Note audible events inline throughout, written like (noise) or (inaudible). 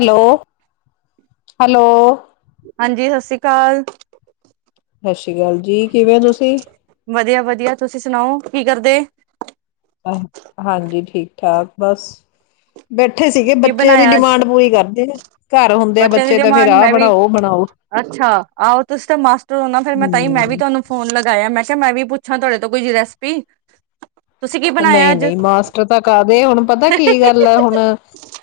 Hello, hello. ਹਾਂਜੀ ਸਤਿ ਸ਼੍ਰੀ ਅਕਾਲ। ਸਤਿ ਸ਼੍ਰੀ ਅਕਾਲ ਦੀਦੀ ਕਿਵੇਂ ਹੋ ਤੁਸੀਂ ਵਧੀਆ ਵਧੀਆ ਤੁਸੀਂ ਸੁਣਾਓ ਕੀ ਕਰਦੇ। ਹਾਂਜੀ ਠੀਕ-ਠਾਕ ਬਸ। ਬੈਠੇ ਸੀਗੇ ਕੀ ਬੱਚਿਆਂ ਦੀ ਬਣਾਇਆ ਅੱਜ ਡਿਮਾਂਡ ਪੂਰੀ ਕਰਦੇ ਆ। ਘਰ ਹੁੰਦੇ ਆ ਬੱਚਿਆਂ ਦੀ ਬੱਚੇ ਤਾਂ ਫੇਰ ਡਿਮਾਂਡ ਆਹ ਮੈਂ ਵੀ ਬਣਾਓ ਬਣਾਓ ਅੱਛਾ ਆਓ ਤੁਂ ਤੇ ਮਾਸਟਰ ਹੋਣਾ ਫਿਰ ਮੈਂ ਤਹੀ ਮੈਂ ਵੀ ਹੂੰ। ਤੁਹਾਨੂੰ ਫੋਨ ਲਗਾਇਆ ਮੈਂ। ਅੱਛਾ ਮੈਂ ਵੀ ਪੁੱਛਾਂ ਤੁਹਾਡੇ ਤੋਂ ਕੁਝ ਰੈਸਿਪੀ। ਨਹੀਂ ਨਹੀਂ ਮਾਸਟਰ ਤਾਂ ਕਦੇ ਹੁਣ ਪਤਾ ਕੀ ਗੱਲ ਹੈ ਹੁਣ।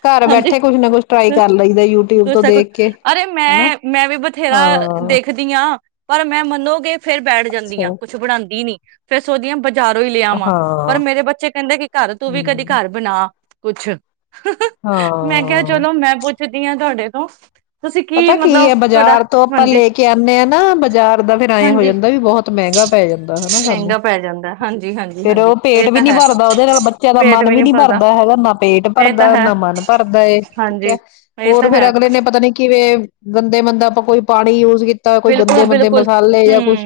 ਘਰ ਹਾਂਜੀ ਬੈਠੇ ਕੁਛ ਨਾ ਕੁਛ ਟਰਾਈ ਕਰ ਲਈਦਾ ਯੂਟਿਊਬ ਦੋ ਤੋਂ ਸੈਕਿੰਡ ਦੇਖ ਕੇ। ਅਰੇ ਹਨਾ ਮੈਂ ਮੈਂ ਵੀ ਬਥੇਰਾ ਹਾਂ ਦੇਖਦੀ ਆਂ। ਪਰ ਮੈਂ ਮੰਨੋਗੇ। ਫੇਰ ਬੈਠ ਜਾਂਦੀਆਂ ਅੱਛਾ ਕੁਛ ਬਣਾਦੀ ਨੀ ਫਿਰ ਸੋਚਦੀ ਆਂ ਬਜਾਰੋ ਹੀ ਲਿਆ ਵਾਂ ਹਾਂ ਪਰ ਮੇਰੇ ਬੱਚੇ ਕਹਿੰਦੇ ਕਿ ਘਰ ਤੂੰ ਵੀ ਕਦੀ ਹੂੰ ਘਰ ਬਣਾ। ਕੁਛ। ਮੈਂ ਕਿਹਾ ਹਾਂ। ਚਲੋ ਮੈਂ ਪੁੱਛਦੀ ਹਾਂ ਤੁਹਾਡੇ। ਉਫ। ਪਤਾ ਕੀ ਹੈ ਬਾਜ਼ਾਰ ਤੋਂ ਆਪਾਂ ਹਾਂਜੀ ਲੈ ਕੇ ਆਉਦੇ ਹਾਂ ਨਾ ਬਾਜ਼ਾਰ ਦਾ ਫੇਰ ਐਂ ਹੋ ਹਾਂਜੀ ਜਾਂਦਾ ਵੀ ਬਹੁਤ ਮਹਿੰਗਾ ਪੈ ਜਾਂਦਾ ਹਨਾ ਸਾਨੂੰ ਮਹਿੰਗਾ ਪੈ ਜਾਂਦਾ ਹਾਂਜੀ ਹਾਂਜੀ ਫੇਰ ਹਾਂਜੀ ਉਹ ਇਹ ਪੇਟ ਵੀ ਤਾਂ ਨੀ ਹੈ ਭਰਦਾ ਉਹਦੇ ਨਾਲ ਬੱਚਿਆਂ ਦਾ ਮਨ ਵੀ ਨੀ ਭਰਦਾ ਹੈਗਾ ਨਾ ਪੇਟ। ਨਾ ਪੇਟ ਇਹ ਤਾਂ ਭਰਦਾ ਹੈ ਨ ਮਨ ਭਰਦਾ ਏ ਠੀਕ ਹਾਂਜੀ ਹੈ ਇਹ ਹੋਰ ਤਾਂ ਫੇਰ ਹੈ ਅਗਲੇ ਨੇ ਪਤਾ ਨੀ। ਕਿਵੇਂ ਬੰਦੇ ਬੰਦਾ ਆਪਾਂ ਕੋਈ ਪਾਣੀ ਯੂ ਬਿਲਕੁਲ ਬਿਲਕੁਲ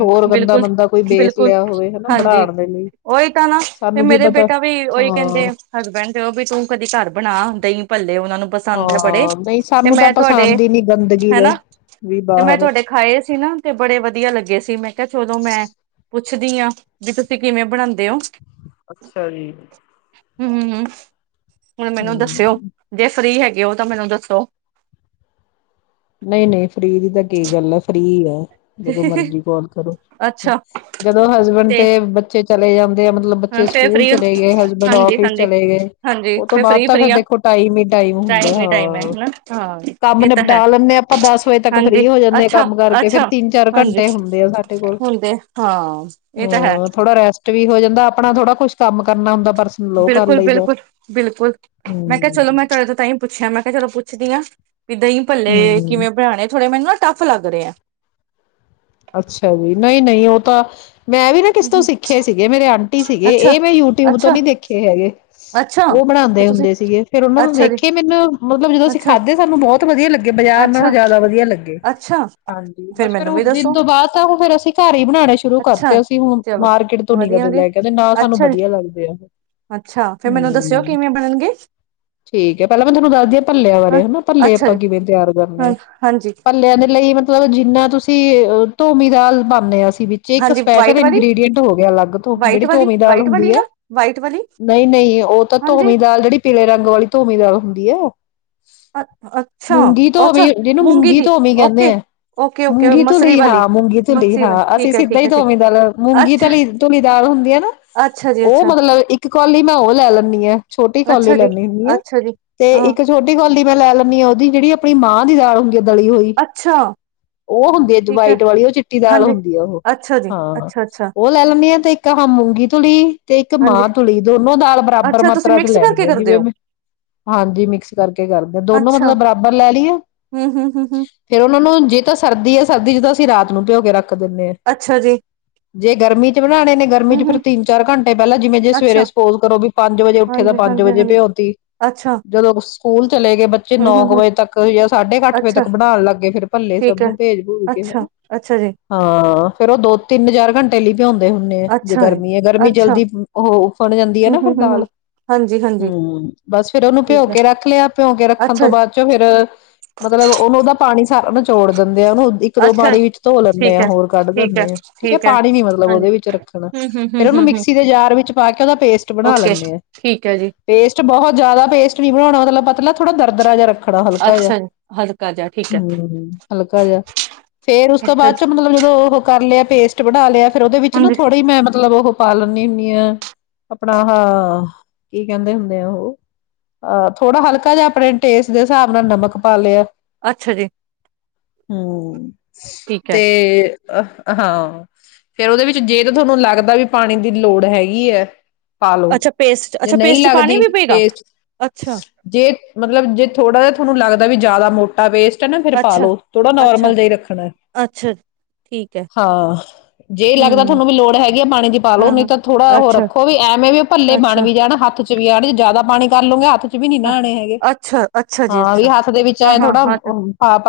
ਹੋਰ ਗੰਦਾ ਬਿਲਕੁਲ ਮੰਦਾ ਕੋਈ ਬੇਸ ਬਿਲਕੁਲ ਲਿਆ ਹੋਵੇ ਹਨਾ ਹਾਂਜੀ ਬਣਾਉਣ ਦੇ ਲਈ ਓਹੀ ਤਾਂ ਨਾ ਫੇਰ ਸਾਨੂੰ ਕੀ ਮੇਰੇ ਪਤਾ ਬੇਟਾ ਵੀ ਉਹੀ ਕਹਿੰਦੇ ਹਾਂ ਹਸਬੈਂਡ ਤੇ ਉਹ ਵੀ ਤੂੰ ਕਦੀ ਘਰ ਬਣਾ ਦਹੀਂ ਭਲ ਹਾਂ ਨਹੀਂ ਸਾਨੂੰ ਤਾਂ ਤੁਹਾਡੇ ਪਸੰਦ ਹੀ ਨੀ ਗੰਦਗੀ ਹਨਾ ਦਾ ਵੀ ਮੈਂ ਬਾਹਰ। ਤੁਹਾਡੇ ਖਾਏ ਤੇ ਨਾ ਤੇ ਬੜੇ ਵਧੀਆ ਲੱਗੇ ਸੀ ਮੈਂ ਕਿਹਾ ਸਗੋਂ ਮੈਂ ਪੁੱਛਦੀ ਹਾਂ ਵੀ ਤੁਸੀਂ ਕਿਵੇਂ ਬਣਾਉਂਦੇ ਹੋ। ਅੱਛਾ ਜੀ ਹ ਹ ਮ ਹੁਣ ਮੈਨੂੰ ਹਮ ਦੱਸਿਓ ਜੇ ਫਰੀ ਹੈਗੀ ਉਹ ਤਾਂ ਮੈਨੂੰ ਦੱਸੋ। ਨਹੀਂ ਨਹੀਂ ਫਰੀ ਦੀ ਤਾਂ ਕੀ ਗੱਲ ਹੈ। ਫਰੀ ਹੈ ਜਦੋਂ ਮਰਜੀ ਕਾਲ ਕਰੋ ਅੱਛਾ ਜਦੋਂ। ਹਸਬੈਂਡ ਤੇ ਬੱਚੇ ਚਲੇ ਜਾਂਦੇ ਆ ਮਤਲਬ ਬੱਚੇ ਫੇਰ ਸਕੂਲ ਫ੍ਰਰੀ ਚਲੇ ਗਏ ਹਸਬੈਂਡ ਹਾਂਜੀ ਆਫਿਸ ਹਾਂਜੀ ਚਲੇ ਗਏ। ਹਾਂਜੀ ਉਹ ਤੋਂ ਫੇਰ ਬਾਅਦ ਫ੍ਰਰੀ ਤਾਂ ਫ ਫ੍ਰਰੀ ਆ ਦੇਖੋ ਟਾਈਮ ਹੀ ਟਾਈਮ ਹੁੰਦਾ। ਹੀ ਟਾਈਮ ਹੈ ਹਨਾ ਹਾਂ ਕੰਮ ਇਹ ਤਾਂ ਹੈ ਨਿਪਟਾ ਲੋ ਤੇ ਆਪਾਂ ਦਸ ਵਜੇ ਤੱਕ ਹਾਂਜੀ ਫਰੀ ਹੋ ਜਾਂਦੇ ਹਾਂ ਅੱਛਾ ਕੰਮ ਕਰਕੇ ਫੇਰ ਅੱਛਾ ਤਿੰਨ ਹਾਂਜੀ ਘੰਟੇ ਹੁੰਦੇ ਆ ਸਾਡੇ ਕੋਲ ਹੁੰਦੇ ਹਾਂ ਇਹ ਤਾਂ ਹੈ ਹਾਂ ਥੋੜਾ ਰੈਸਟ ਵੀ ਹੋ ਜਾਂਦਾ ਆਪਣਾ ਥੋੜਾ ਕੁੱਛ ਕੰਮ ਕਰਨਾ ਹੁੰਦਾ। ਪਰਸਨਲ ਉਹ ਕਰ ਬਿਲਕੁਲ ਲਈਦਾ। ਬਿਲਕੁਲ ਬਿਲਕੁਲ ਮੈਂ ਕਿਹਾ ਚਲੋ ਮੈਂ ਹੂੰ-ਹੂੰ ਤੁਹਾਡੇ ਤਾਹਿ ਪੁੱਛਿਆ ਮੈਂ। ਮੈਂ ਚਲੋ ਪੁੱਛਦੀ ਹਾਂ। ਵੀ ਦਹੀਂ ਪੱਲੇ ਕਿਵੇਂ ਬਣਾਉਣੇ ਥੋੜੇ ਮੈਨੂੰ। ਟਫ਼ ਲੱਗ ਰਹੇ ਆ। ਅੱਛਾ ਜੀ ਨਹੀਂ ਨਹੀਂ ਉਹ ਤਾਂ ਮੈਂ ਵੀ ਨਾ ਕਿਸ ਤੋਂ ਹਮ ਸਿੱਖੇ ਸੀ ਮੇਰੇ ਆਂਟੀ ਸੀ ਗੇ ਅੱਛਾ ਇਹ ਮੈਂ ਯੂਟਿਊਬ ਤੋਂ ਅੱਛਾ ਨੀ ਦੇਖੇ ਹੈਗੇ ਅੱਛਾ ਉਹ ਇਹ ਬਣਾਦੇ ਤੁਸੀਂ ਹੁੰਦੇ ਸੀ ਗੇ ਫੇਰ ਉਹਨਾ ਤੋਂ ਅੱਛਾ ਜੀ ਦੇਖੇ ਮੈਨੂੰ ਮਤਲਬ ਜਦੋਂ ਅਸੀਂ ਅੱਛਾ ਖਾੇ ਸਾਨੂੰ ਬਹੁਤ ਵਧੀਆ ਲੱਗੇ ਬਾਜ਼ਾਰ ਨਾਲੋਂ ਅੱਛਾ ਜ਼ਿਆਦਾ ਵਧੀਆ ਲੱਗੇ ਅੱਛਾ ਹਾਂਜੀ ਫੇਰ ਬਸ ਫਿਰ। ਮੈਨੂੰ ਵੀ ਦਿਨ ਦੱਸੋ ਤੋਂ ਬਾਅਦ ਤਾਂ ਹੁਣ ਫੇਰ ਅਸੀਂ ਘਰ ਹੀ ਬਣਾਉਣੇ ਸ਼ੁਰੂ ਅੱਛਾ ਕਰਤੇ ਅਸੀਂ ਹੁਣ ਚਲੋ ਮਾਰਕੀਟ ਤੋਂ ਨੀ ਵਧੀਆ ਕਦੇ ਵਧੀਆ ਲੈ ਕੇਦੇ ਨਾ ਸਾਨੂੰ ਅੱਛਾ ਜੀ ਵਧੀਆ ਲੱਗਦੇ ਆ ਅੱਛਾ ਫੇਰ ਮੈਨੂੰ ਦੱਸਿਓ ਹਮ ਕਿਵੇਂ ਬਣਨਗੇ ਠੀਕ ਹੈ ਪਹਿਲਾਂ ਮੈਂ ਤੁਹਾਨੂੰ ਦੱਸਦੀ ਭੱਲਿਆਂ ਹਾਂ ਬਾਰੇ ਹਨਾ ਭੱਲੇ ਅੱਛਾ ਆਪਾਂ ਜੀ ਕਿਵੇਂ ਤਿਆਰ ਕਰਨੇ ਹਾਂ ਆ ਹਾਂਜੀ ਪੱਲਿਆਂ ਦੇ ਲਈ ਮਤਲਬ ਜਿੰਨਾ ਤੁਸੀਂ ਤੇ ਧੂਮੀ ਦਾਲ ਪਾਂਨੇ ਹ ਅਸੀ ਵਿੱਚ ਇੱਕ ਹਾਂਜੀ ਸਪੈਸ਼ਲ ਵਾਈਟ ਵਾਲੀ ਇੰਗ੍ਰਰੀਡੀਅਂਟ ਹੋ ਗਿਆ ਅਲੱਗ ਤੋਂ ਵਾਈਟ ਜਿਹੜੀ ਵਾਲੀ ਧੂਮੀ ਦਾਲ ਵਾਈਟ ਵਾਲੀ ਹੁੰਦੀ ਹੈ ਨਾ ਵਾਈਟ ਵਾਲੀ ਨਹੀਂ ਨਹੀਂ ਉਹ ਤਾਂ ਹਾਂਜੀ ਧੂਮੀ ਦਾਲ ਜਿਹੜੀ ਪੀਲੇ ਰੰਗ ਵਾਲੀ ਧੂਮੀ ਦਾਲ ਹੁੰ ਬੀਆ ਅ ਅੱਛਾ ਅੱਛਾ ਜਿਹਨੂੰ ਮੂੰਗੀ ਦੀ ਧੋਵੀ ਕਹਿੰਦੇ ਓਕੇ ਆ ਓਕੇ ਓਕੇ ਮੂੰਗੀ ਮਸਰੀ ਧੁਲੀ ਵਾਲੀ ਹਾਂ ਮੂੰਗੀ ਧੁਲੀ ਮਸਰੀ ਹਾਂ ਵਾਲੀ ਅਸੀਂ ਠੀਕ ਹੈ ਸਿੱਧਾ ਠੀਕ ਹੀ ਹੈ ਠੀਕ ਧੋਵੀਂ ਦ ਮੂੰਗੀ ਅੱਛਾ ਧਲੀ ਧੁਲੀਦਾਲ ਹੁੰਦੀ ਆ ਨਾ ਅੱਛਾ ਜੀ ਉਹ ਅੱਛਾ ਮਤਲਬ ਇੱਕ ਕੌਲੀ ਮੈਂ ਉਹ ਲੈ ਲੈਂਦੀ ਹਾਂ ਛੋਟੀ ਕੌਲੀ ਅੱਛਾ ਜੀ ਲੈਦੀ ਹੁੰਦੀ ਆ ਅੱਛਾ ਜੀ ਤੇ ਹਾਂ ਇੱਕ ਛੋਟੀ ਹੀ ਮੈਂ ਲੈ ਲੈਂਦੀ ਹਾਂ ਉਹਦੀ ਜਿਹੜੀ ਆਪਣੀ ਮਾਂ ਦੀ ਦਾਲ ਹੁੰਦੀ ਦਲੀੀ ਹੋਈ ਅੱਛਾ ਉਹ ਹੁੰਦੀ ਹੈ ਜੁਵਾਈਟ ਵਾਲੀ ਉਹ ਚਿੱਟੀ ਦਾਲ ਹਾਂਜੀ ਹੁੰਦੀ ਆ ਉਹ ਅੱਛਾ ਜੀ ਹਾਂ ਅੱਛਾ ਅੱਛਾ ਉਹ ਲੈ ਲੈਂਦੇ ਤੇ ਇੱਕ ਮੁੱਗੀ ਤੁਲੀ ਤੇ ਇੱਕ ਹਾਂਜੀ ਮਾਂ ਧੂਲੀ ਦੋਨੋ ਦਾਲ ਬਰਾਬਰ ਅੱਛਾ ਤੁਸੀਂ ਮਾਤਰਾ ਚ ਮਿਕਸ ਲੈਣੀ ਕਰਕੇ ਹੈ ਕਰਦੇ ਜਿਵੇਂ ਹੋ ਹਾਂਜੀ ਮਿਕਸ ਕਰਕੇ ਕਰਦੇ ਦੋਨੋ ਅੱਛਾ ਮਤਲਬ ਬਰਾਬਰ ਲੈ ਲਈਏ ਹਮ ਹਮ ਹਮ ਹਮ ਫੇਿਰ ਉਹਨਾਂ ਨੂੰ ਜਿ ਤਾਂ ਸਰਦੀ ਹੈ ਸਰਦੀ ਚ ਤਾਂ ਅਸੀਂ ਰਾਤ ਨੂੰ ਭਿਓ ਕੇ ਰੱਖ ਰੱਖ ਦਿੰਦੇ ਆ ਅੱਛਾ ਜੀ ਜੇ ਗਰਮੀ ਚ ਬਣਾਉਣੇ ਨੇ ਗਰਮੀ ਚ ਹਮ ਫੇਿਰ ਹਮ ਤਿੰਨ ਚਾਰ ਘੰਟੇ ਪਹਿਲਾਂ ਜਿਵੇਂ ਜੇ ਅੱਛਾ ਸਵੇਰੇ ਸਪੋਜ ਕਰੋ ਵੀ ਪੰਜ ਵਜੇ ਉੱਠੇ ਤਾਂ ਹਾਂਜੀ ਪੰਜ ਹਾਂਜੀ ਵਜੇ ਹਾਂਜੀ ਭਿਓਤੀ ਅੱਛਾ ਜਦੋਂ ਸਕੂਲ ਚਲੇ ਗਏ ਬੱਚੇ ਹਮ ਨੌ ਹਮ ਕੁ ਹਮ ਵਜੇ ਤੱਕ ਜਾਂ ਸਾਢੇ ਕੁ ਅੱਠ ਵਜੇ ਅੱਛਾ ਤੱਕ ਬਣਾਉਣ ਲੱਗੇ ਫਿਰ ਭੱਲੇ ਸਭ ਠੀਕ ਹੈ ਨੂੰ ਭੇਜ ਭੂਜ ਕੇ ਅੱਛਾ ਹਨਾ ਅੱਛਾ ਜੀ ਹਾਂ ਫੇਰ ਉਹ ਦੋ ਤਿੰਨ ਚਾਰ ਘੰਟੇ ਲਈ ਭਿਉਂਦੇ ਹੁੰਦੇ ਆ ਜੇ ਅੱਛਾ ਜੀ ਗਰਮੀ ਹੈ ਗਰਮੀ ਅੱਛਾ ਜਲਦੀ ਉਹ ਉ ਫਣ ਜ ਹੈ ਹਮ ਨਾ ਹਮ ਫਿਰ ਹਮ ਹਮ ਦਾਲ ਹਾਂਜੀ ਹਾਂਜੀ ਹਮ ਬਸ ਫੇਿਰ ਉਹਨੂੰ ਭਿਉ ਠੀਕ ਹੈ ਕੇ ਰੱਖ ਲਿਆ ਭਿਉ ਕੇ ਰੱਖਣ ਅੱਛਾ ਤੋਂ ਬਾਅਦ ਚੋਂ ਫੇਿਰ ਮਤਲਬ ਉਹਨੂੰ ਉਹਦਾ ਪਾਣੀ ਸਾਰ ਚੋੜ ਦ ਉਹਨੂੰ ਇੱਕ ਦੋ ਅੱਛਾ ਪਾਣੀ ਵਿੱਚ ਧੋ ਲੈਂਦੇ ਠੀਕ ਆ ਹੈ ਹੋਰ ਕੱਢ ਠੀਕ ਹੈ ਦਿੰਦੇ ਆ ਠੀਕ ਹੈ ਪਾਣੀ ਨੀ ਮਤਲਬ ਹਾਂਜੀ ਉਹਦੇ ਵਿੱਚ ਰੱਖਣਾ ਹਮ ਹਮ ਹਮ ਫੇਰ ਹਮ ਉਹਨੂੰ ਏਕ ਦੋ ਪਾਨੀ ਵਿਚ ਧੋ ਲੈਣੇ ਆ ਹੋਰ ਕਡ ਲੈਂਦੇ ਆ। ਪਾਨੀ ਨਹੀਂ ਰੱਖਣਾ ਹਮ ਮਿਕਸੀ ਦੇ ਜਾਰ ਵਿੱਚ ਪਾ ਕੇ ਉਹਦਾ ਪੇਸਟ ਬਣਾ ਓਕੇ ਲੈਂਦੇ ਆ ਠੀਕ ਹੈ ਜੀ ਪੇਸਟ ਬਹੁਤ ਜਿਆਦਾ ਪੇਸਟ ਨੀ ਬਣਾਉਣਾ ਮਤਲਬ ਪਤਲਾ ਥੋੜਾ ਦਰਦਰਾ ਜਿਹਾ ਰੱਖਣਾ ਹਲਕਾ ਜਹਾ ਅੱਛਾ ਜੀ ਹਲਕਾ ਜਿਹਾ ਠੀਕ ਹੈ ਹਮ ਹਲਕਾ ਜਿਹਾ ਫੇਰ ਉਸ ਤੋਂ ਅੱਛਾ ਬਾਅਦ ਜੀ ਚੋਂ ਮਤਲਬ ਜਦੋਂ ਉਹ ਕਰ ਲਿਆ ਪੇਸਟ ਬਣਾ ਲਿਆ ਫੇਰ ਉਹਦੇ ਵਿੱਚ ਨਾ ਹਾਂਜੀ ਥੋੜੀ ਮਤਲਬ ਉਹ ਪਾ ਲੈਂਣੀ ਹੁੰਦੀ ਆ ਆਪਣਾ ਹਹ ਕੀ ਕਹਿੰਦੇ ਹੁੰਦੇ ਆ ਉਹ ਅਹ ਥੋੜਾ ਹਲਕਾ ਜਿਹਾ ਆਪਣੇ ਟੇਸਟ ਦੇ ਹਿਸਾਬ ਨਾਲ ਨਮਕ ਪਾ ਲਿਆ ਅੱਛਾ ਜੀ ਹਾਂ ਠੀਕ ਹੈ ਤੇ ਅ ਹਾਂ ਫੇਰ ਉਹਦੇ ਵਿੱਚ ਜੇ ਤਾਂ ਤੁਹਾਨੂੰ ਲੱਗਦਾ ਵੀ ਪਾਣੀ ਦੀ ਲੋੜ ਹੈਗੀ ਹੈ ਪਾ ਲੋ ਅੱਛਾ ਪੇਸਟ ਜੇ ਅੱਛਾ ਨਹੀਂ ਪੇਸਟ ਚ ਪਾਣੀ ਲੱਗਦੀ ਵੀ ਪਏਗਾ ਪੇਸਟ ਅੱਛਾ ਜੇ ਮਤਲਬ ਜੇ ਥੋੜਾ ਜਿਹਾ ਤੁਹਾਨੂੰ ਲੱਗਦਾ ਦਾ ਵੀ ਜ਼ਿਆਦਾ ਮੋਟਾ ਵੇਸਟ ਅੱਛਾ ਪਾਾਲੋ ਥੋੜਾ ਅੱਛਾ ਨੋਰਮਲ ਜਿ ਹੀ ਰੱਖਣਾ ਅੱਛਾ ਠੀਕ ਹੈ ਹਾਂ ਜੇ ਲੱਗਦਾ ਹਮ ਤੁਹਾਨੂੰ ਵੀ ਲੋੜ ਹੈਗੀ ਆ ਪਾਣੀ ਦੀ ਪਾਾਲਓ ਹਾਂ ਨਹੀਂ ਹਾਂ ਤਾਂ ਥੋੜਾ ਉਹ ਅੱਛਾ ਰੱਖੋ ਵੀ ਐਵੇਂ ਵੀ ਭੱਲੇ ਬਣ ਅੱਛਾ ਵੀ ਜਾਣ ਹੱਥ ਚ ਵੀ ਆੜ ਚ ਜ਼ਿਆਦਾ ਪਾਣੀ ਕਰ ਲਉਗੇ ਹੱਥ ਵੀ ਨੀ ਹਾਂ ਨਹਾਣੇ ਹੈਗੇ ਅੱਛਾ ਅੱਛਾ ਜੀ ਹਾਂ ਵੀ ਅੱਛਾ ਹੱਥ ਦੇ ਵਿੱਚ ਹਾਂ ਆਏਂ ਹਾਂ ਥੋੜਾ ਹਾਂ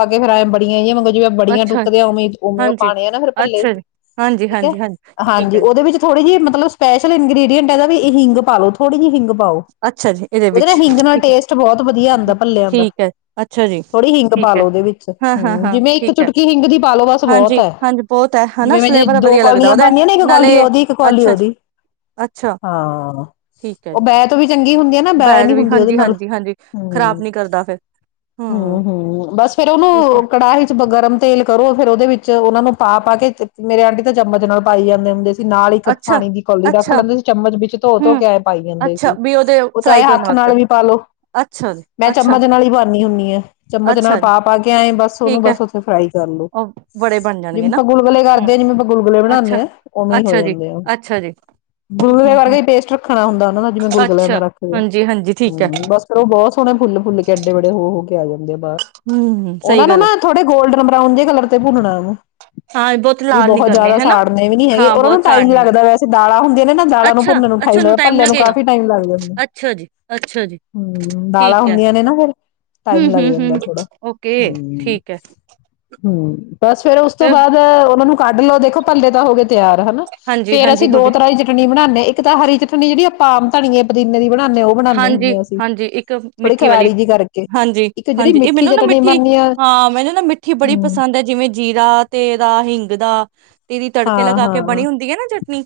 ਆਗੇ ਫਿਰ ਆਏ ਬੜੀ ਜਿਵੇਂ ਬੜੀਆਂ ਅੱਛਾ ਟੁੱਕਦੇ ਆ ਉਵੇਂ ਉਵੇਂ ਉਹ ਹਾਂਜੀ ਪਾਉਣੇ ਆ ਨਾ ਫਿਰ ਭੱਲੇ ਅੱਛਾ ਵੀ ਜੀ ਹਾਂਜੀ ਠੀਕ ਹੈ ਹਾਂਜੀ ਠੀਕ ਹਾਂਜੀ ਹੈ ਜੀ ਉਹਦੇ ਵਿੱਚ ਥੋੜੇ ਜਿਹੀ ਮਤਲਬ ਸਪੈਸ਼ਲ ਇੰਗ ਕਹਿੰਦਾ ਵੀ ਇਹ ਹਿੰਗ ਪਾ ਲਓ ਥੋੜੀ ਜਿਹੀ ਹਿੰਗ ਪਾਓ ਅੱਛਾ ਜੀ ਇਹਦੇ ਉਹਦੇ ਨਾ ਵਿੱਚ ਹਿੰਗ ਨਾਲ ਠੀਕ ਟੇਸਟ ਬਹੁਤ ਵਧੀਆ ਹੈ ਆਉਂਦਾ ਪੱਲਿਆਂ ਦਾ ਠੀਕ ਹੈ ਅੱਛਾ ਜੀ ਥੋੜੀ ਹਿੰਗ ਠੀਕ ਹੈ ਤੁਹਾਨੂੰ ਦੇ ਵਿੱਚ ਹਾਂ ਹਾਂ ਹਾਂ ਜਿਵੇਂ ਇੱਕ ਠੀਕ ਹੈ ਚੁਟਕੀ ਹਿੰਗ ਦੀ ਪਾ ਲਓ ਬਸ ਬਹੁਤ ਹਾਂਜੀ ਹ ਹਾਂਜੀ ਬਹੁਤ ਹੈ ਹਨਾ ਜਿਵੇਂ ਫਲੇਵਰ ਦੋ ਵਧੀਆ ਕੌਲੀ ਲੱਗਦਾ ਉਹਦਾ ਪਾਦੀਆਂ ਨੇ ਇੱਕ ਨਾਲੇ ਕਾਲੀ ਉਹਦੀ ਇੱਕ ਕੋਲੀ ਅੱਛਾ ਜੀ, ਉਹਦੀ ਅੱਛਾ ਹਾਂ ਠੀਕ ਹੈ ਉਹ ਜੀ ਮੈਂ ਤੋਂ ਵੀ ਚੰਗੀ ਹੁੰਦੀ ਆ ਨਾ ਬੈ ਬੈਦ ਨੀ ਵੀ ਹੁੰਦੀ ਉਹਦੇ ਹਾਂਜੀ ਨਾਲ ਹਾਂਜੀ ਹਾਂਜੀ ਹਮ ਖ਼ਰਾਬ ਨੀ ਕਰਦਾ ਫਿਰ ਹਮ ਹਮ ਬਸ ਫੇਰ ਠੀਕ ਹੈ ਉਹਨੂੰ ਕੜਾਹੀ ਚ ਗਰਮ ਤੇਲ ਕਰੋ ਫ ਉਹਦੇ ਵਿੱਚ ਉਹਨਾ ਨੂੰ ਪਾ ਕੇ ਮੇਰੇ ਆਂਟੀ ਤਾਂ ਚਮਚ ਨਾਲ ਪਾਈ ਜਾਂਦੇ ਹੁੰਦੇ ਨਾਲ ਇੱਕ ਅੱਛਾ ਪਾਣੀ ਦੀ ਕੌਲੀ ਰੱਖ ਅੱਛਾ ਲੈਂਦੇ ਸੀ ਚਮਚ ਵਿੱਚ ਧੋ ਧੋ ਹਮ ਕੇਏਂ ਪਾਈ ਜਾਂਦੇ ਅੱਛਾ ਸੀ ਵੀ ਉਹਦੇ ਉਹ ਚਾਹੇ ਫਰਾਈ ਕਰਨ ਹੱਥ ਨਾਲ ਵਕਤ ਵੀ ਪਾਲੋ ਅੱਛਾ ਜੀ ਮੈਂ ਅੱਛਾ ਚਮਚ ਨਾਲ ਹੀ ਪਾਉਂਦੀ ਹੁੰਦੀ ਆ ਚਮਚ ਨਾਲ ਅੱਛਾ ਜੀ ਆਪ ਗਿਆਏ ਬ ਉਹਨੂੰ ਠੀਕ ਹੈ ਬਸ ਉੱਥੇ ਫਰਾਈ ਕਰਲੋ ਉਹ ਬੜੇ ਬਣ ਜਿਵੇਂ ਜਾਣਗੇ ਨਾ ਆਪਾਂ ਗੁਲਗੁਲੇ ਹਮ ਕਰਦੇ ਹਾਂ ਜਿਵੇਂ ਆਪਾਂ ਗੁਲਗੁਲੇ ਅੱਛਾ ਬਣਾਦੇ ਆਾਂ ਉਵੇਂ ਹੀ ਹੋ ਅੱਛਾ ਜੀ ਜਾਂਦੇ ਆ ਅੱਛਾ ਜੀ ਹਮ ਗੁਲਗਲੇ ਹਮ ਹਮ ਕਰਕੇ ਪੇਸਟ ਰੱਖਣਾ ਹੁੰਦਾ ਉਹ ਦਾ ਜਿਵੇਂ ਗੁਲਗਲਿਆਂ ਦਾ ਅੱਛਾ ਰੱਖਦੇ ਹਾਂਜੀ ਹਾਂਜੀ ਠੀਕ ਹੈ ਹਮ ਬਸ ਫੇਰ ਉਹ ਬਹੁਤ ਸੋਹਣੇ ਫੁੱਲ ਫੁੱਲ ਕੇ ਐਡੇ ਬੜੇ ਹੋ ਹੋ ਗ ਆ ਜਾਂਦੇ ਆ ਬਾਹਰ ਹਮ ਉਹਨਾ ਸਹੀ ਨੂੰ ਗੱਲ ਹੈ। ਨਾ ਥੋੜੇ ਗੋਲਡਨ ਬਰਾਊਨ ਜ ਕਲਰ ਤੇ ਭੁਨਣਾ ਹ ਹਾਂ ਵੀ ਲਾਲ ਨੀ ਬਹੁਤ ਕਰਨੇ ਜ਼ਿਆਦਾ ਹਨਾ ਸਾੜਨੇ ਵੀ ਨੀ ਹੈਗੇ ਹਾਂ ਉਹਨਾ ਨੂੰ ਬਹੁਤ ਟਾਈਮ ਸਾੜਨੇ ਲੱਗਦਾ ਵੈਸੇ ਦਾਲਾਂ ਹੁੰਦੀਆਂ ਨੇ ਨਾ ਦਾਲਾਂ ਨੂੰ ਅੱਛਾ, ਭੁੰਨ ਨੂੰ ਅੱਛਾ ਟਾਈਮ ਉਹਨੂੰ ਲਗ ਪੱਲਿਆਂ ਨੂੰ ਲੱਗੇਗਾ ਕਾਫੀ ਟਾਈਮ ਲੱਗ ਜਾਂਦੇ ਅੱਛਾ ਜੀ, ਅੱਛਾ ਜੀ ਹਮ ਦਾਲਾਂ ਠੀਕ ਹੈ। ਹੁੰਦੀਆਂ ਨੇ ਨਾ ਫਿਰ ਟਾਈਮ ਲੱਗ ਜਾਂਦਾ ਥੋੜਾ ਕੇ ਠੀਕ ਹੈ ਹਮ ਬਸ ਫੇਰ ਉਸ ਤੋਂ ਫਿਰ ਬਾਅਦ ਉਹਨਾਂ ਨੂੰ ਕੱਢ ਲਓ ਦੇਖੋ ਪੱਲੇ ਤਾਂ ਹੋ ਗਏ ਤਿਆਰ ਹਨਾ ਹਾਂਜੀ, ਫ਼ੇਰ ਹਾਂਜੀ ਅਸੀਂ ਹੋ ਦੋ ਗਏ। ਤਰ੍ਹਾਂ ਦੀ ਚਟਨੀ ਬਣਾਦੇ ਇੱਕ ਤਾਂ ਹਰੀ ਚਟਨੀ ਜਿਹੜੀ ਧਨੀਏ ਪੁਦੀਨੇ ਦੀ ਬਣਾਉਦੇ ਉਹ ਬਣਾਉਂਦੇ ਹਾਂਜੀ, ਹੁੰਦੇ ਅਸੀਂ ਹਾਂਜੀ ਇੱਕ ਥੋੜੀ ਮਿੱਠੀ ਵਾਲੀ ਕਰਾਰੀ ਜਿਹੀ ਕਰਕੇ ਹਾਂਜੀ, ਇੱਕ ਜਿਹੜੀ ਹਾਂਜੀ ਇਹ ਮਿੱਠੀ ਜ ਮੈਨੂੰ ਨਾ ਮਿੱਠੀ ਹਾਂ ਮੈਨੂੰ ਨਾ ਮਿੱਠੀ ਬੜੀ ਪਸੰਦ ਹੈ ਜਿਵੇਂ ਜੀਰਾ ਤੇਰਾ ਹਿੰਗ ਦਾ ਤੇ ਇਹਦੀ ਤੜਕੇ ਹਾਂ ਲਗਾ ਕੇ ਹਾਂ ਬਣੀ ਹੁੰਦੀ ਹੈ ਨਾ ਚਟਨੀ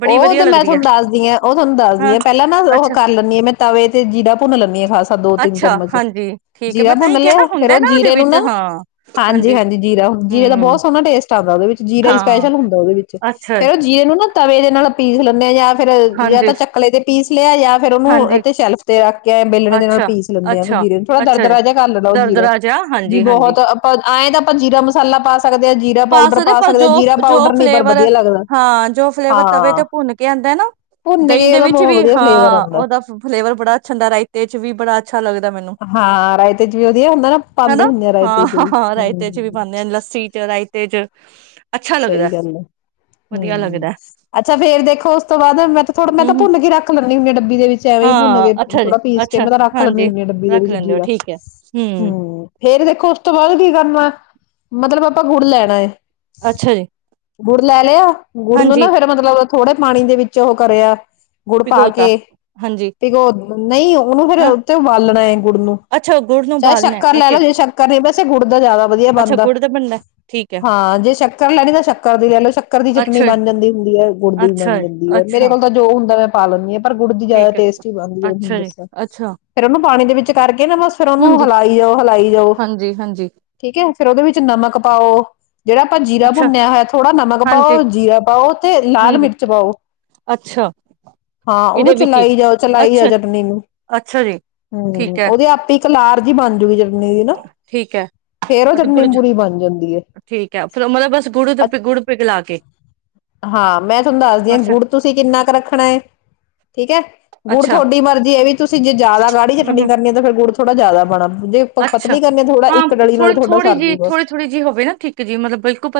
ਬੜੀ ਉਹ ਵਧੀਆ ਤਾਂ ਮੈਂ ਲੱਗਦੀ ਹੈ ਤੁਹਾਨੂੰ ਦੱਸਦੀ ਹ ਉਹ ਤੁਹਾਨੂੰ ਦੱਸਦੀ ਹਾਂ। ਆ ਪਹਿਲਾਂ ਨਾ ਉਹ ਅੱਛਾ, ਕਰ ਲ ਮੈਂ ਤਵੇ ਤੇ ਜੀਰਾ ਭੁੰਨ ਲੈਂਦੀ ਹਾਂ ਖਾਸਾ ਦੋ ਤਿੰਨ ਅੱਛਾ ਚਮਚ ਹਾਂਜੀ ਠੀਕ ਹੈ ਜੀਰਾ ਮੈਂ ਤਾਂ ਹੀ ਭੁੰਨ ਕਿਹਾ ਨਾ ਲਿਆ ਫੇਰ ਹੁੰਦਾ ਉਹ ਉਹਦੇ ਜੀਰੇ ਨੂੰ ਵਿੱਚ ਨਾ ਹਾਂ। ਹਾਂਜੀ ਹਾਂਜੀ ਜੀਰਾ ਜੀਰੇ ਦਾ ਬਹੁਤ ਹੂੰ ਸੋਹਣਾ ਟੇਸਟ ਆਉਂਦਾ ਉਹਦੇ ਵਿੱਚ ਜੀਰਾ ਹਾਂ ਸਪੈਸ਼ਲ ਹੁੰਦਾ ਉਹਦੇ ਵਿੱਚ ਅੱਛਾ ਫੇਰ ਉਹ ਜੀਏ ਨੂੰ ਨਾ ਤਵੇ ਦੇ ਨਾਲ ਪੀਸ ਲੈਂਦੇ ਹਾਂ ਜਾਂ ਫੇਰ ਜ ਹਾਂਜੀ, ਤਾਂ ਚੱਕਲੇ ਦੇ ਪੀਸ ਪਲੇਰ ਜਾਂ ਫਿਰ ਹਾਂਜੀ ਉਹਨੂੰ ਸ਼ੈਲਫ ਤੇ ਰੱਖ ਬੇਲਣ ਨਾਲ ਅੱਛਾ, ਪੀਸ ਲੈਂਦੇ ਆਾਂ ਉਹਨ ਅੱਛਾ, ਜੀਰੇ ਨੂੰ ਥੋੜਾ ਦਰਦ ਅੱਛਾ ਜੀ ਰ ਜਹਾ ਕਰ ਲਓ ਜੀਰਾ ਦਰਦਰਾ ਜਿਹਾ ਵੀ ਹਾਂਜੀ-ਹਾਂਜੀ ਬਹੁਤ ਆਪਾਂ ਆਏਂ ਤਾਂ ਆਪਾਂ ਜੀਰਾ ਮਸਾਲਾ ਪਾ ਸਕਦੇ ਹਾਂ ਜੀਰਾ ਪਾਊਡਰ ਪਾ ਸਕਦੇ ਹਾਂ ਜੀਰਾ ਜੋ ਪਾਊਡਰ ਨੀ ਪਰ ਫਲੇਵਰ ਵਧੀਆ ਲੱਗਦਾ ਹਾਂ ਜੋ ਫਲੇਵਰ ਤਵੇ ਹਾਂ ਤੇ ਭੁੰਨ ਕੇ ਆਉਂਦਾ ਨਾ ਭੁੰਨ ਦਹੀਂ ਕੇ ਦੇ ਉਹਦਾ ਵਿੱਚ ਬਹੁਤ ਵੀ ਵਧੀਆ ਫਲੇਵਰ ਹਾਂ ਆਉਂਦਾ। ਉਹਦਾ ਫਲੇਵਰ ਬੜਾ ਅੱਛਾ ਹੁੰਦਾ ਰਾਈ ਬੜਾ ਅੱਛਾ ਲੱਗਦਾ ਮੈਨੂੰ ਹਾਂ ਰਾਇਤੇ ਚ ਵੀ ਵਧੀਆ ਹੁੰਦਾ ਨਾ ਪਾਉਂਦੇ ਹਨਾ ਹੁੰਦੇ ਆ ਰਾਇਤੇ ਚ ਵੀ ਹਾਂ-ਹਾਂ ਤੇਜ ਸਹੀ ਗੱਲ ਹੈ ਹਮ ਲੱਗਦਾ ਅੱਛਾ ਫੇਰ ਦੇਖੋ ਉਸ ਤੋਂ ਬਾਅਦ ਮੈਂ ਤਾਂ ਥੋੜਾ ਮੈਂ ਤਾਂ ਹੂੰ-ਹੂੰ ਭੁੰਨ ਕੇ ਰੱਖ ਲੈਦੀ ਹੁੰਦੀ ਹਾਂ ਡੱਬੀ ਦੇ ਵਿੱਚ ਐਵੇਂ ਹੀ ਭੁੰਨ ਹਾਂ ਕੇ ਅੱਛਾ ਜੀ ਥੋੜਾ ਪੀਸ ਅੱਛਾ ਕਿਵੇਂ ਤਾਂ ਰੱਖ ਲੈਂਨੀ ਹਾਂਜੀ ਹੁੰਦੀ ਆ ਡੱਬੀ ਦੇ ਵੀ ਰੱਖ ਲੈਂਦੇ ਦੂਜੀ ਹੋ ਦਾ ਠੀਕ ਹੈ ਹੂੰ ਹਮ ਫੇਰ ਦੇਖੋ ਉਸ ਤੋਂ ਬਾਅਦ ਕੀ ਕਰਨਾ ਮਤਲਬ ਆਪਾਂ ਗੁੜ ਲੈਣਾ ਹੈ ਅੱਛਾ ਜੀ ਗੁੜ ਲੈ ਲਿਆ ਗੁੜ ਨੂੰ ਹਾਂਜੀ ਨਾ ਫੇਿਰ ਮਤਲਬ ਥੋੜੇ ਪਾਣੀ ਦੇ ਵਿੱਚ ਚ ਉਹ ਕਰਿਆ ਗੁੜ ਪਾ ਭਿਗੋਤਾ ਹਾਂਜੀ ਕੇਕ ਉਹ ਨਹੀਂ ਉਹਨੂੰ ਹਾਂ ਫੇਿਰ ਤੇ ਉਬਾਲਣਾ ਗੁੜ ਨੂੰ ਅੱਛਾ ਗੁੜ ਨੂੰ ਚਾਹੇ ਉਬਾਲਣਾ ਸ਼ੱਕਰ ਲੈ ਓਕੇ ਲਓ ਜੇ ਸ਼ੱਕਰ ਨਹੀਂ ਵੈਸੇ ਗੁੜ ਦਾ ਜ਼ਿਆਦਾ ਵਧੀਆ ਅੱਛਾ ਬਣਦਾ ਗੁੜ ਦਾ ਬਣਦਾ ਠੀਕ ਹੈ ਹਾਂ ਜੇ ਚੱਕਰ ਲੈਣੀ ਤਾਂ ਸ਼ੱਕਰ ਦੀ ਲੈ ਲਓ ਸ਼ੱਕਰ ਦੀ ਚਟਨੀ ਅੱਛਾ ਜੀ, ਬਣ ਜਾਂਦੀ ਹੁੰਦੀ ਹੈ ਗੁੜ ਦੀ ਵੀ ਅੱਛਾ ਬਣ ਜੀ, ਜਾਂਦੀ ਹੈ ਮੇਰੇ ਅੱਛਾ ਕੋਲ ਤਾਂ ਜੋ ਹੁੰਦਾ ਮੈਂ ਪਾ ਲੈਂਦੀ ਹਾਂ ਪਰ ਗੁੜ ਦੀ ਜ਼ਿਆਦਾ ਠੀਕ ਹੈ ਟੇਸਟ ਹੀ ਬਣਦੀ ਹੈ ਮੈਂ ਤੁਹਾਨੂੰ ਅੱਛਾ ਜੀ ਦੱਸਿਆ ਅੱਛਾ ਫੇਿਰ ਉਹਨੂੰ ਪਾਣੀ ਦੇ ਵਿੱਚ ਕਰਕੇ ਨਾ ਬਸ ਫੇਿਰ ਉਹਨੂੰ ਹਾਂਜੀ ਹਿਲਾਈ ਜਾਓ ਹਿਲਾਈ ਜਾਓ ਹਾਂਜੀ ਹਾਂਜੀ ਠੀਕ ਹੈ ਫੇਰ ਉਹਦੇ ਵਿੱਚ ਨਮਕ ਪਾਓ ਜਿਹੜਾ ਆਪਾਂ ਜੀਰਾ ਅੱਛਾ ਭੁੰਨਿਆ ਹੈਇ ਥੋੜਾ ਨਮਕ ਹਾਂਜੀ ਪਾਓ ਜੀਰਾ ਪਾਓ ਤੇ ਲਾਲ ਹਾਂਜੀ ਮਿਰਚ ਪਾਓ ਅੱਛਾ ਹਾਂ ਉਹਨੂੰ ਇਹਦੇ ਵਿੱਚ ਹੀ ਚਲਾਈ ਜਾਓ ਚਲਾਈ ਜਾਓ ਅੱਛਾ ਚਟਨੀ ਨੂੰ ਅੱਛਾ ਜੀ ਹਮ ਠੀਕ ਹੈ ਉਹਦੇ ਆਪੇ ਇੱਕ ਲਾਰ ਜ ਹੀ ਬਣਜੂਗੀ ਚਟਨੀ ਨਾ ਠੀਕ ਹੈ ਫੇਰ ਉਹ ਅਤੇ ਚਟਨੀ ਗੁੜ ਚ ਪੂਰੀ ਬਣ ਜਾਂਦੀ ਹੈ ਠੀਕ ਹੈ ਫਿਰ ਮਤਲਬ ਬਸ ਗੁੜ ਤੇ ਗੁੜ ਪਿਘਲਾ ਕੇ ਹਾਂ ਮੈਂ ਤੁਹਾਨੂੰ ਦੱਸਦੀ ਆ ਅੱਛਾ ਗੁੜ ਤੁਸੀਂ ਕਿੰਨਾ ਕੁ ਰੱਖਣਾ ਹੈ ਠੀਕ ਹੈ ਗੁੜ ਅੱਛਾ ਤੁਹਾਡੀ ਮਰਜ਼ੀ ਇਹ ਵੀ ਤੁਸੀਂ ਜੇ ਜ਼ਿਆਦਾ ਗਾੜੀ ਹਮ ਚੱਟਣੀ ਹਮ ਕਰਨੀ ਹੈ ਤਾਂ ਫੇਿਰ ਗੁੜ ਥੋੜਾ ਜ਼ਿਆਦਾ ਬਣਾ ਅੱਛਾ ਹਾਂ ਥੋੜੀ ਤੁਹਾਡਾ ਥੋੜ੍ਹੀ ਜਿਹੀ ਸਰਜੂਗਾ ਥੋੜੀ ਥੋੜ੍ਹੀ ਜਿਹੀ ਹੋਵੇ ਨਾ ਠੀਕ ਜਿ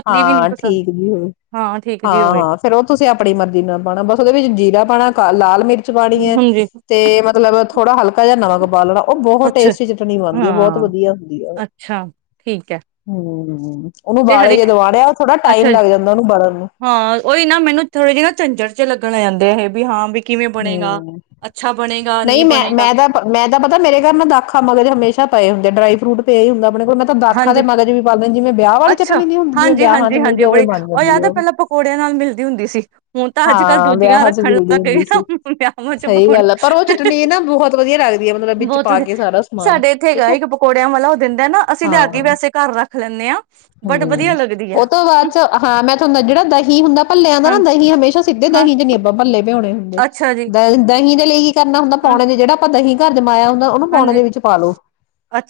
ਹਾਂ ਠੀਕ ਜੀ ਹੋ ਹਾਂ ਠੀਕ ਜੀ ਹਾਂ ਹੋਵੇ ਹਾਂ ਫੇਰ ਉਹ ਤੁਸੀਂ ਆਪਣੀ ਮਰਜ਼ੀ ਨਾਲ ਪਾਉਣਾ ਬਸ ਉਹਦੇ ਵਿੱਚ ਜੀਰਾ ਪਾਉਣਾ ਲਾਲ ਮਿਰਚ ਮਿਰਚ ਪਾਣੀ ਏ ਹਾਂਜੀ ਤੇ ਮਤਲਬ ਥੋੜਾ ਹਲਕਾ ਜਿਹਾ ਨਮਕ ਪੈ ਲੈਣਾ ਉਹ ਬਹੁਤ ਅੱਛਾ ਟੇਸਟੀ ਚਟਣੀ ਬਣਦੀ ਉਹ ਬਹੁਤ ਹਾਂ ਵਧੀਆ ਹੁੰਦੀ ਆ। ਅੱਛਾ ਠੀਕ ਹੈ ਹੂੰ ਹੂੰ ਤੇ ਹਰੀ, ਅੱਛਾ, ਜਾਂਦਾ ਉਹਨੂੰ ਬਣਨ ਨੂੰ ਹਾਂ ਉਹੀ ਨਾ ਮੈਨੂੰ ਥੋੜੇ ਜਿਹੇ ਨਾ ਝੰਜਟ ਜਾ ਲੱਗਣ ਲੱਗ ਜਾਂਦਾ। ਇਹ ਵੀ ਹਾਂ ਵੀ ਕਿਵੇਂ ਬਣੇਗਾ ਹੂੰ ਅੱਛਾ ਬਣੇਗਾ ਨਹੀਂ ਮੈਂ ਬਣੇਗਾ ਮੈਂ ਤਾਂ ਮੈਂ ਤਾਂ ਪਤਾ ਮੇਰੇ ਘਰ ਨਾ ਦਾਖਾ ਮਗਜ ਹਮੇਸ਼ਾ ਪਏ ਹੁੰਦੇ ਡਰਾਈ ਫਰੂਟ ਪਏ ਹੀ ਹੁੰਦਾ ਆਪਣੇ ਹੋਰ ਮੈਂ ਤਾਂ ਦਾਖਾ ਹਾਂਜੀ ਦੇ ਮਗਜ ਵੀ ਪਾ ਲਵਾਂ ਜਿਵੇਂ ਵਿਆਹ ਵਾਲੀ ਅੱਛਾ, ਚਟਣੀ ਨਹੀਂ ਹੁੰਦੀ ਜਿਵੇਂ ਹਾਂਜੀ, ਵਿਆਹਾਂ ਹਾਂਜੀ, 'ਚ ਹਾਂਜੀ ਮਿਲਦੀ ਉਹ ਉਵੇਂ ਬੜੀ ਬਣ ਉਹ ਜਾਂਦੀ ਯਾਦ ਆ ਹੈ ਪਹਿਲਾਂ ਪਕੌੜਿਆਂ ਨਾਲ ਮਿਲਦੀ ਹੁੰਦੀ ਸੀ, ਹੁਣ ਤਾਂ ਅੱਜ-ਕੱਲ੍ਹ ਹਾਂ ਦੂਜੀਆਂ ਵਿਆਹਾਂ 'ਚ ਰੱਖਣ ਮਿਲਦੀ ਲੱਗ ਗਏ ਹੁੰਦੀ ਆ। ਸੀ ਵਿਆਵਾਂ ਚ ਸਹੀ ਪਕੌੜੇ, ਗੱਲ ਆ ਪਰ ਉਹ ਚਟਨੀ ਨਾ ਬਹੁਤ ਵਧੀਆ ਲੱਗਦੀ ਆ ਮਤਲਬ ਵਿੱਚ ਬਹੁਤ ਪਾ ਵਧੀਆ ਕੇ ਸਾਰਾ ਸਮਾਨ ਸਾਡੇ ਇੱਥੇ ਠੀਕ ਹੈ ਇੱਕ ਪਕੌੜਿਆਂ ਵਾਲਾ ਉਹ ਦਿੰਦਾ ਨਾ ਅਸੀਂ ਲਿਆ ਹਾਂ ਕੇ ਈ ਵੈਸੇ ਘਰ ਰੱਖ ਰੱਖ ਲੈਨੇ ਆ। ਹੂੰ ਉਹ ਤੋਂ ਬਾਅਦ 'ਚ ਹਾਂ ਮੈਂ ਤੁਹਾਨੂੰ ਜਿਹੜਾ ਦਹੀਂ ਹੁੰਦਾ ਭੱਲਿਆਂ ਦਾ ਨਾ ਹਾਂਜੀ ਦਹੀਂ ਹਮੇਸ਼ਾ ਸਿੱਧੇ ਹਾਂ ਦਹੀਂ 'ਚ ਨੀ ਆਪਾਂ ਭੱਲੇ ਭਿਉਣੇ ਹੁੰਦੇ। ਅੱਛਾ ਜੀ (unintelligible) ਦਹੀਂ (unintelligible) ਲਈ ਕਰਨਾ ਹੁੰਦਾ ਹਾਂ ਪਾਉਣੇ ਦੇ ਜਿਹੜਾ ਆਪਾਂ ਦਹੀਂ ਘਰ ਜਮਾਇਆ ਹੁੰ ਦਾ ਉਹਨੂੰ ਪਾਉਣੇ ਹਾਂਜੀ ਦੇ ਵਿੱਚ ਪਾ ਲੋੋ।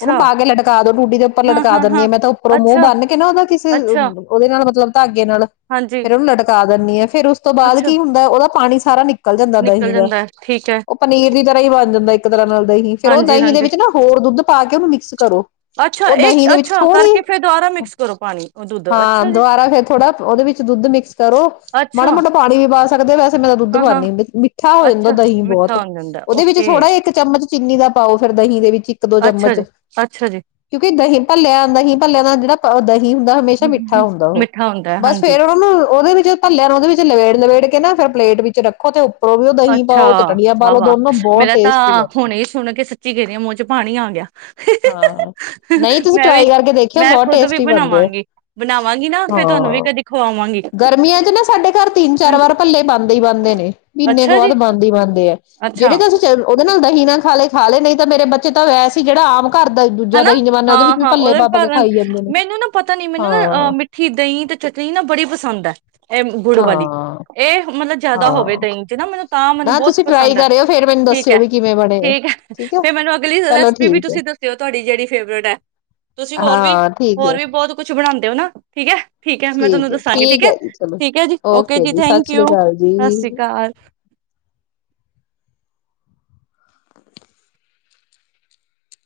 ਉਹਨੂੰ ਪਾ ਕੇ ਲਟਕਾ ਦੋ ਟੂਟੀ ਦੇ ਉੱਪਰ ਲਟਕਾ ਦਿੰਨੀ ਹਾਂ ਮੈਂ ਤਾਂ ਉੱਪਰੋਂ ਮੂੰਹ ਬੰਨ ਕੇ ਨਾ ਉਹਦਾ ਕਿਸੇ ਅੱਛਾ ਉਹਦੇ ਨਾਲ ਮਤਲਬ ਨਲ਼ਕੇ ਨਾ, ਹਾਂਜੀ ਫਿਰ ਉਹਨੂੰ ਲਟਕਾ ਦਿੰਨੀ ਆ। ਫੇਰ ਉਸ ਤੋਂ ਬਾਅਦ ਅੱਛਾ ਕੀ ਹੁੰਦਾ ਉਹਦਾ ਪਾਣੀ ਸਾਰਾ ਨਿਕਲ ਜਾਂਦਾ ਨਿਕਲ ਦਹੀਂ ਦਾ, ਜਾਂਦਾ ਹੈ ਠੀਕ ਹੈ ਉਹ ਪਨੀਰ ਦੀ ਤਰ੍ਹਾਂ ਹੀ ਬਣ ਜਾਂਦਾ ਇੱਕ ਤਰ੍ਹਾਂ ਨਾਲ ਦਹੀਂ ਫੇਰ ਉਹ ਹਾਂਜੀ ਦਹੀਂ ਦੇ ਹਾਂਜੀ ਵਿੱਚ ਨਾ ਹੋਰ ਦੁੱਧ ਪਾ ਕੇ ਉਹਨੂੰ ਮਿਕਸ ਕਰੋ ਅੱਛਾ ਉਹ ਦਹੀਂ ਇਹ ਦੇ ਵਿੱਚ ਅੱਛਾ ਥੋੜ੍ਹੀ ਕਰਕੇ ਫੇਰ ਦੁਬਾਰਾ ਮਿਕਸ ਕਰੋ ਪਾਣੀ ਉਹ ਦੁੱਧ ਹਾਂ ਅੱਛਾ ਜੀ ਦੁਬਾਰਾ ਫੇਰ ਥੋੜ੍ਹਾ ਉਹਦੇ ਵਿੱਚ ਦੁੱਧ ਮਿਕਸ ਕਰੋ ਅੱਛਾ ਮਾੜਾ-ਮੋਟਾ ਪਾਣੀ ਵੀ ਪਾ ਸਕਦੇ ਵੈਸੇ ਮੈਂ ਤਾ ਦੁੱਧ ਹਾਂ ਹਾਂ ਪਾਨੀ ਹੁੰਨੀ ਮਿੱਠਾ ਹੋ ਜਾਂਦਾ ਅੱਛਾ ਦਹੀਂ ਬਹੁਤ। ਮਿੱਠਾ ਹੋ ਜਾਂਦਾ ਉਹਦੇ ਵਿੱਚ ਓਕੇ ਥੋੜ੍ਹਾ ਜਾ ਇੱਕ ਚਮਚ ਚੀਨੀ ਦਾ ਪਾਓ ਫਿਰ ਦਹੀਂ ਦੇ ਵਿੱਚ ਇੱਕ-ਦੋ ਅੱਛਾ ਚਮਚ, ਜੀ ਅੱਛਾ ਜੀ ਕਿਉਂਕਿ ਦਹੀਂ ਭੱਲਿਆਂ ਦਹੀਂ ਭੱਲਿਆਂ ਦਾ ਜਿਹੜਾ ਦਹੀਂ ਹੁੰਦਾ ਹਮੇਸ਼ਾ ਹੂੰ ਹੂੰ ਮਿੱਠਾ ਹੂੰ, ਹੁੰਦਾ ਉਹ, ਮਿੱਠਾ ਹੁੰਦਾ ਹੈ, ਬਸ ਹਾਂਜੀ ਫੇਰ ਉਹਨਾ ਨੂੰ ਉਹਦੇ ਵਿੱਚ ਭਲਿਆ ਨੂੰ ਉਹਦੇ ਵਿੱਚ ਲਵੇੜ-ਲਵੇੜ ਕੇ ਨਾ ਫ਼ਿਰ ਪਲੇਟ ਵਿੱਚ ਰੱਖੋ ਤੇ ਉੱਪਰੋਂ ਵੀ ਉਹ ਦਹੀਂ ਅੱਛਾ ਪਾਓ ਚਟਣੀਆਂ ਪਾ ਲਓ ਦੋਨੋ ਵਾਹ-ਵਾਹ ਬਹੁਤ ਮੇਰਾ ਟੇਸਟੀ ਤਾਂ ਬਣਦੇ ਹੁਣੇ ਹੀ ਸੁਣ ਕੇ ਸੱਚੀ ਕਹਿ ਰਹੀ ਆ ਮੂੰਹ ਚ ਪਾਣੀ ਆ ਗਿਆ। ਹਾਂ, ਨਹੀਂ ਤੁਸੀਂ ਮੈਂ ਵੀ ਟਰਾਈ ਕਰਕੇ ਦੇਖਿਓ ਮੈਂ ਬਹੁਤ ਖੁਦ ਵੀ ਟੇਸਟੀ ਬਣਦੇ ਆ। ਬਣਾਵਾਂਗੀ ਬਣਾਵਾਂਗੀ ਨਾ ਫੇਰ ਤੁਹਾਨੂੰ ਵੀ ਹਾਂ ਕਦੀ ਖਵਾਵਾਂਗੀ ਗਰਮੀਆਂ 'ਚ ਨਾ ਸਾਡੇ ਘਰ ਤਿੰਨ-ਚਾਰ ਵਾਰ ਭੱਲੇ ਬਣਦੇ ਹੀ ਬਣਦੇ ਨੇ। ਅੱਛਾ ਸਵਾਦ ਜੀ ਬਣਦੀ, ਬਣਦੀ ਹੈ ਅੱਛਾ ਜਿਹੜੇ ਤੁਸੀ ਉਹਦੇ ਨਾਲ ਦਹੀਂ ਨਾਲ ਖਾ ਲੇ। ਖਾ ਲੇ, ਨਹੀਂ ਤਾਂ ਮੇਰੇ ਬੱਚੇ ਤਾ ਵੈਸੇ ਹੀ ਜਿਹੜਾ ਆਮ- ਘਰ ਦਾ ਦੂਜਾ ਹੈਨਾ ਦਹੀਂ ਜਮਾਨਾ ਵਿੱਚ ਵੀ ਹਾਂ-ਹਾਂ, ਭੱਲੇ ਉਹਦੇ ਪਾ ਪਾ ਕੇ ਕਾਰਨ ਖਾਈ ਜਾਂਦੇ ਨੇ ਮੈਨੂੰ ਨਾ ਪਤਾ ਨੀ ਮੈਨੂੰ ਨਾ ਹਾਂ ਮਿੱਠੀ ਦਹੀਂ ਤੇ ਚਟਨੀ ਨਾ ਬੜੀ ਪਸੰਦ ਹੈ। ਇਹ ਗੁੜ ਵਾਲੀ, ਹਾਂ ਇਹ ਮਤਲਬ ਜ਼ਿਆਦਾ ਹੋਵੇ ਹਾਂ ਦਹੀਂ ਚ ਨਾ ਮੈਨੂੰ ਤਾਂ ਮੈਨੂੰ ਨਾ ਬਹੁਤ ਤੁਸੀਂ ਟਰਾਈ ਪਸੰਦ ਹੈ ਕਰਿਓ ਫੇਰ ਮੈਨੂੰ ਠੀਕ ਦੱਸਿਓ ਹੈ, ਵੀ ਕਿਵੇਂ ਬਣੇ ਆ ਠੀਕ ਹੈ ਠੀਕ ਫੇਰ ਮੈਨੂੰ ਅਗਲੀ ਚਲੋ ਰੈਸਪੀ ਵੀ ਠੀਕ ਹੈ ਤੁਸੀਂ ਦੱਸੋ ਤੇ ਉਹ ਤੁਹਾਡੀ ਜਿਹੜੀ ਫੇਵਰੇਟ ਹੈ, ਤੁਸੀਂ ਹੋਰ ਵੀ, ਹਾਂ ਠੀਕ ਹੋਰ ਹੈ ਵੀ ਬਹੁਤ ਕੁਛ ਬਣਾਉਂਦੇ ਹੋ ਨਾ ਠੀਕ ਹੈ, ਠੀਕ ਹੈ ਮੈਂ ਤੁਹਾਨੂੰ ਦੱਸਾਂਗੀ ਠੀਕ ਹੈ, ਠੀਕ ਹੈ ਜੀ ਓਕੇ ਜੀ ਸਤਿ ਥੈਂਕ ਸ੍ਰੀ ਯੂ। ਅਕਾਲ ਸਤਿ ਜੀ ਸ੍ਰੀ ਅਕਾਲ।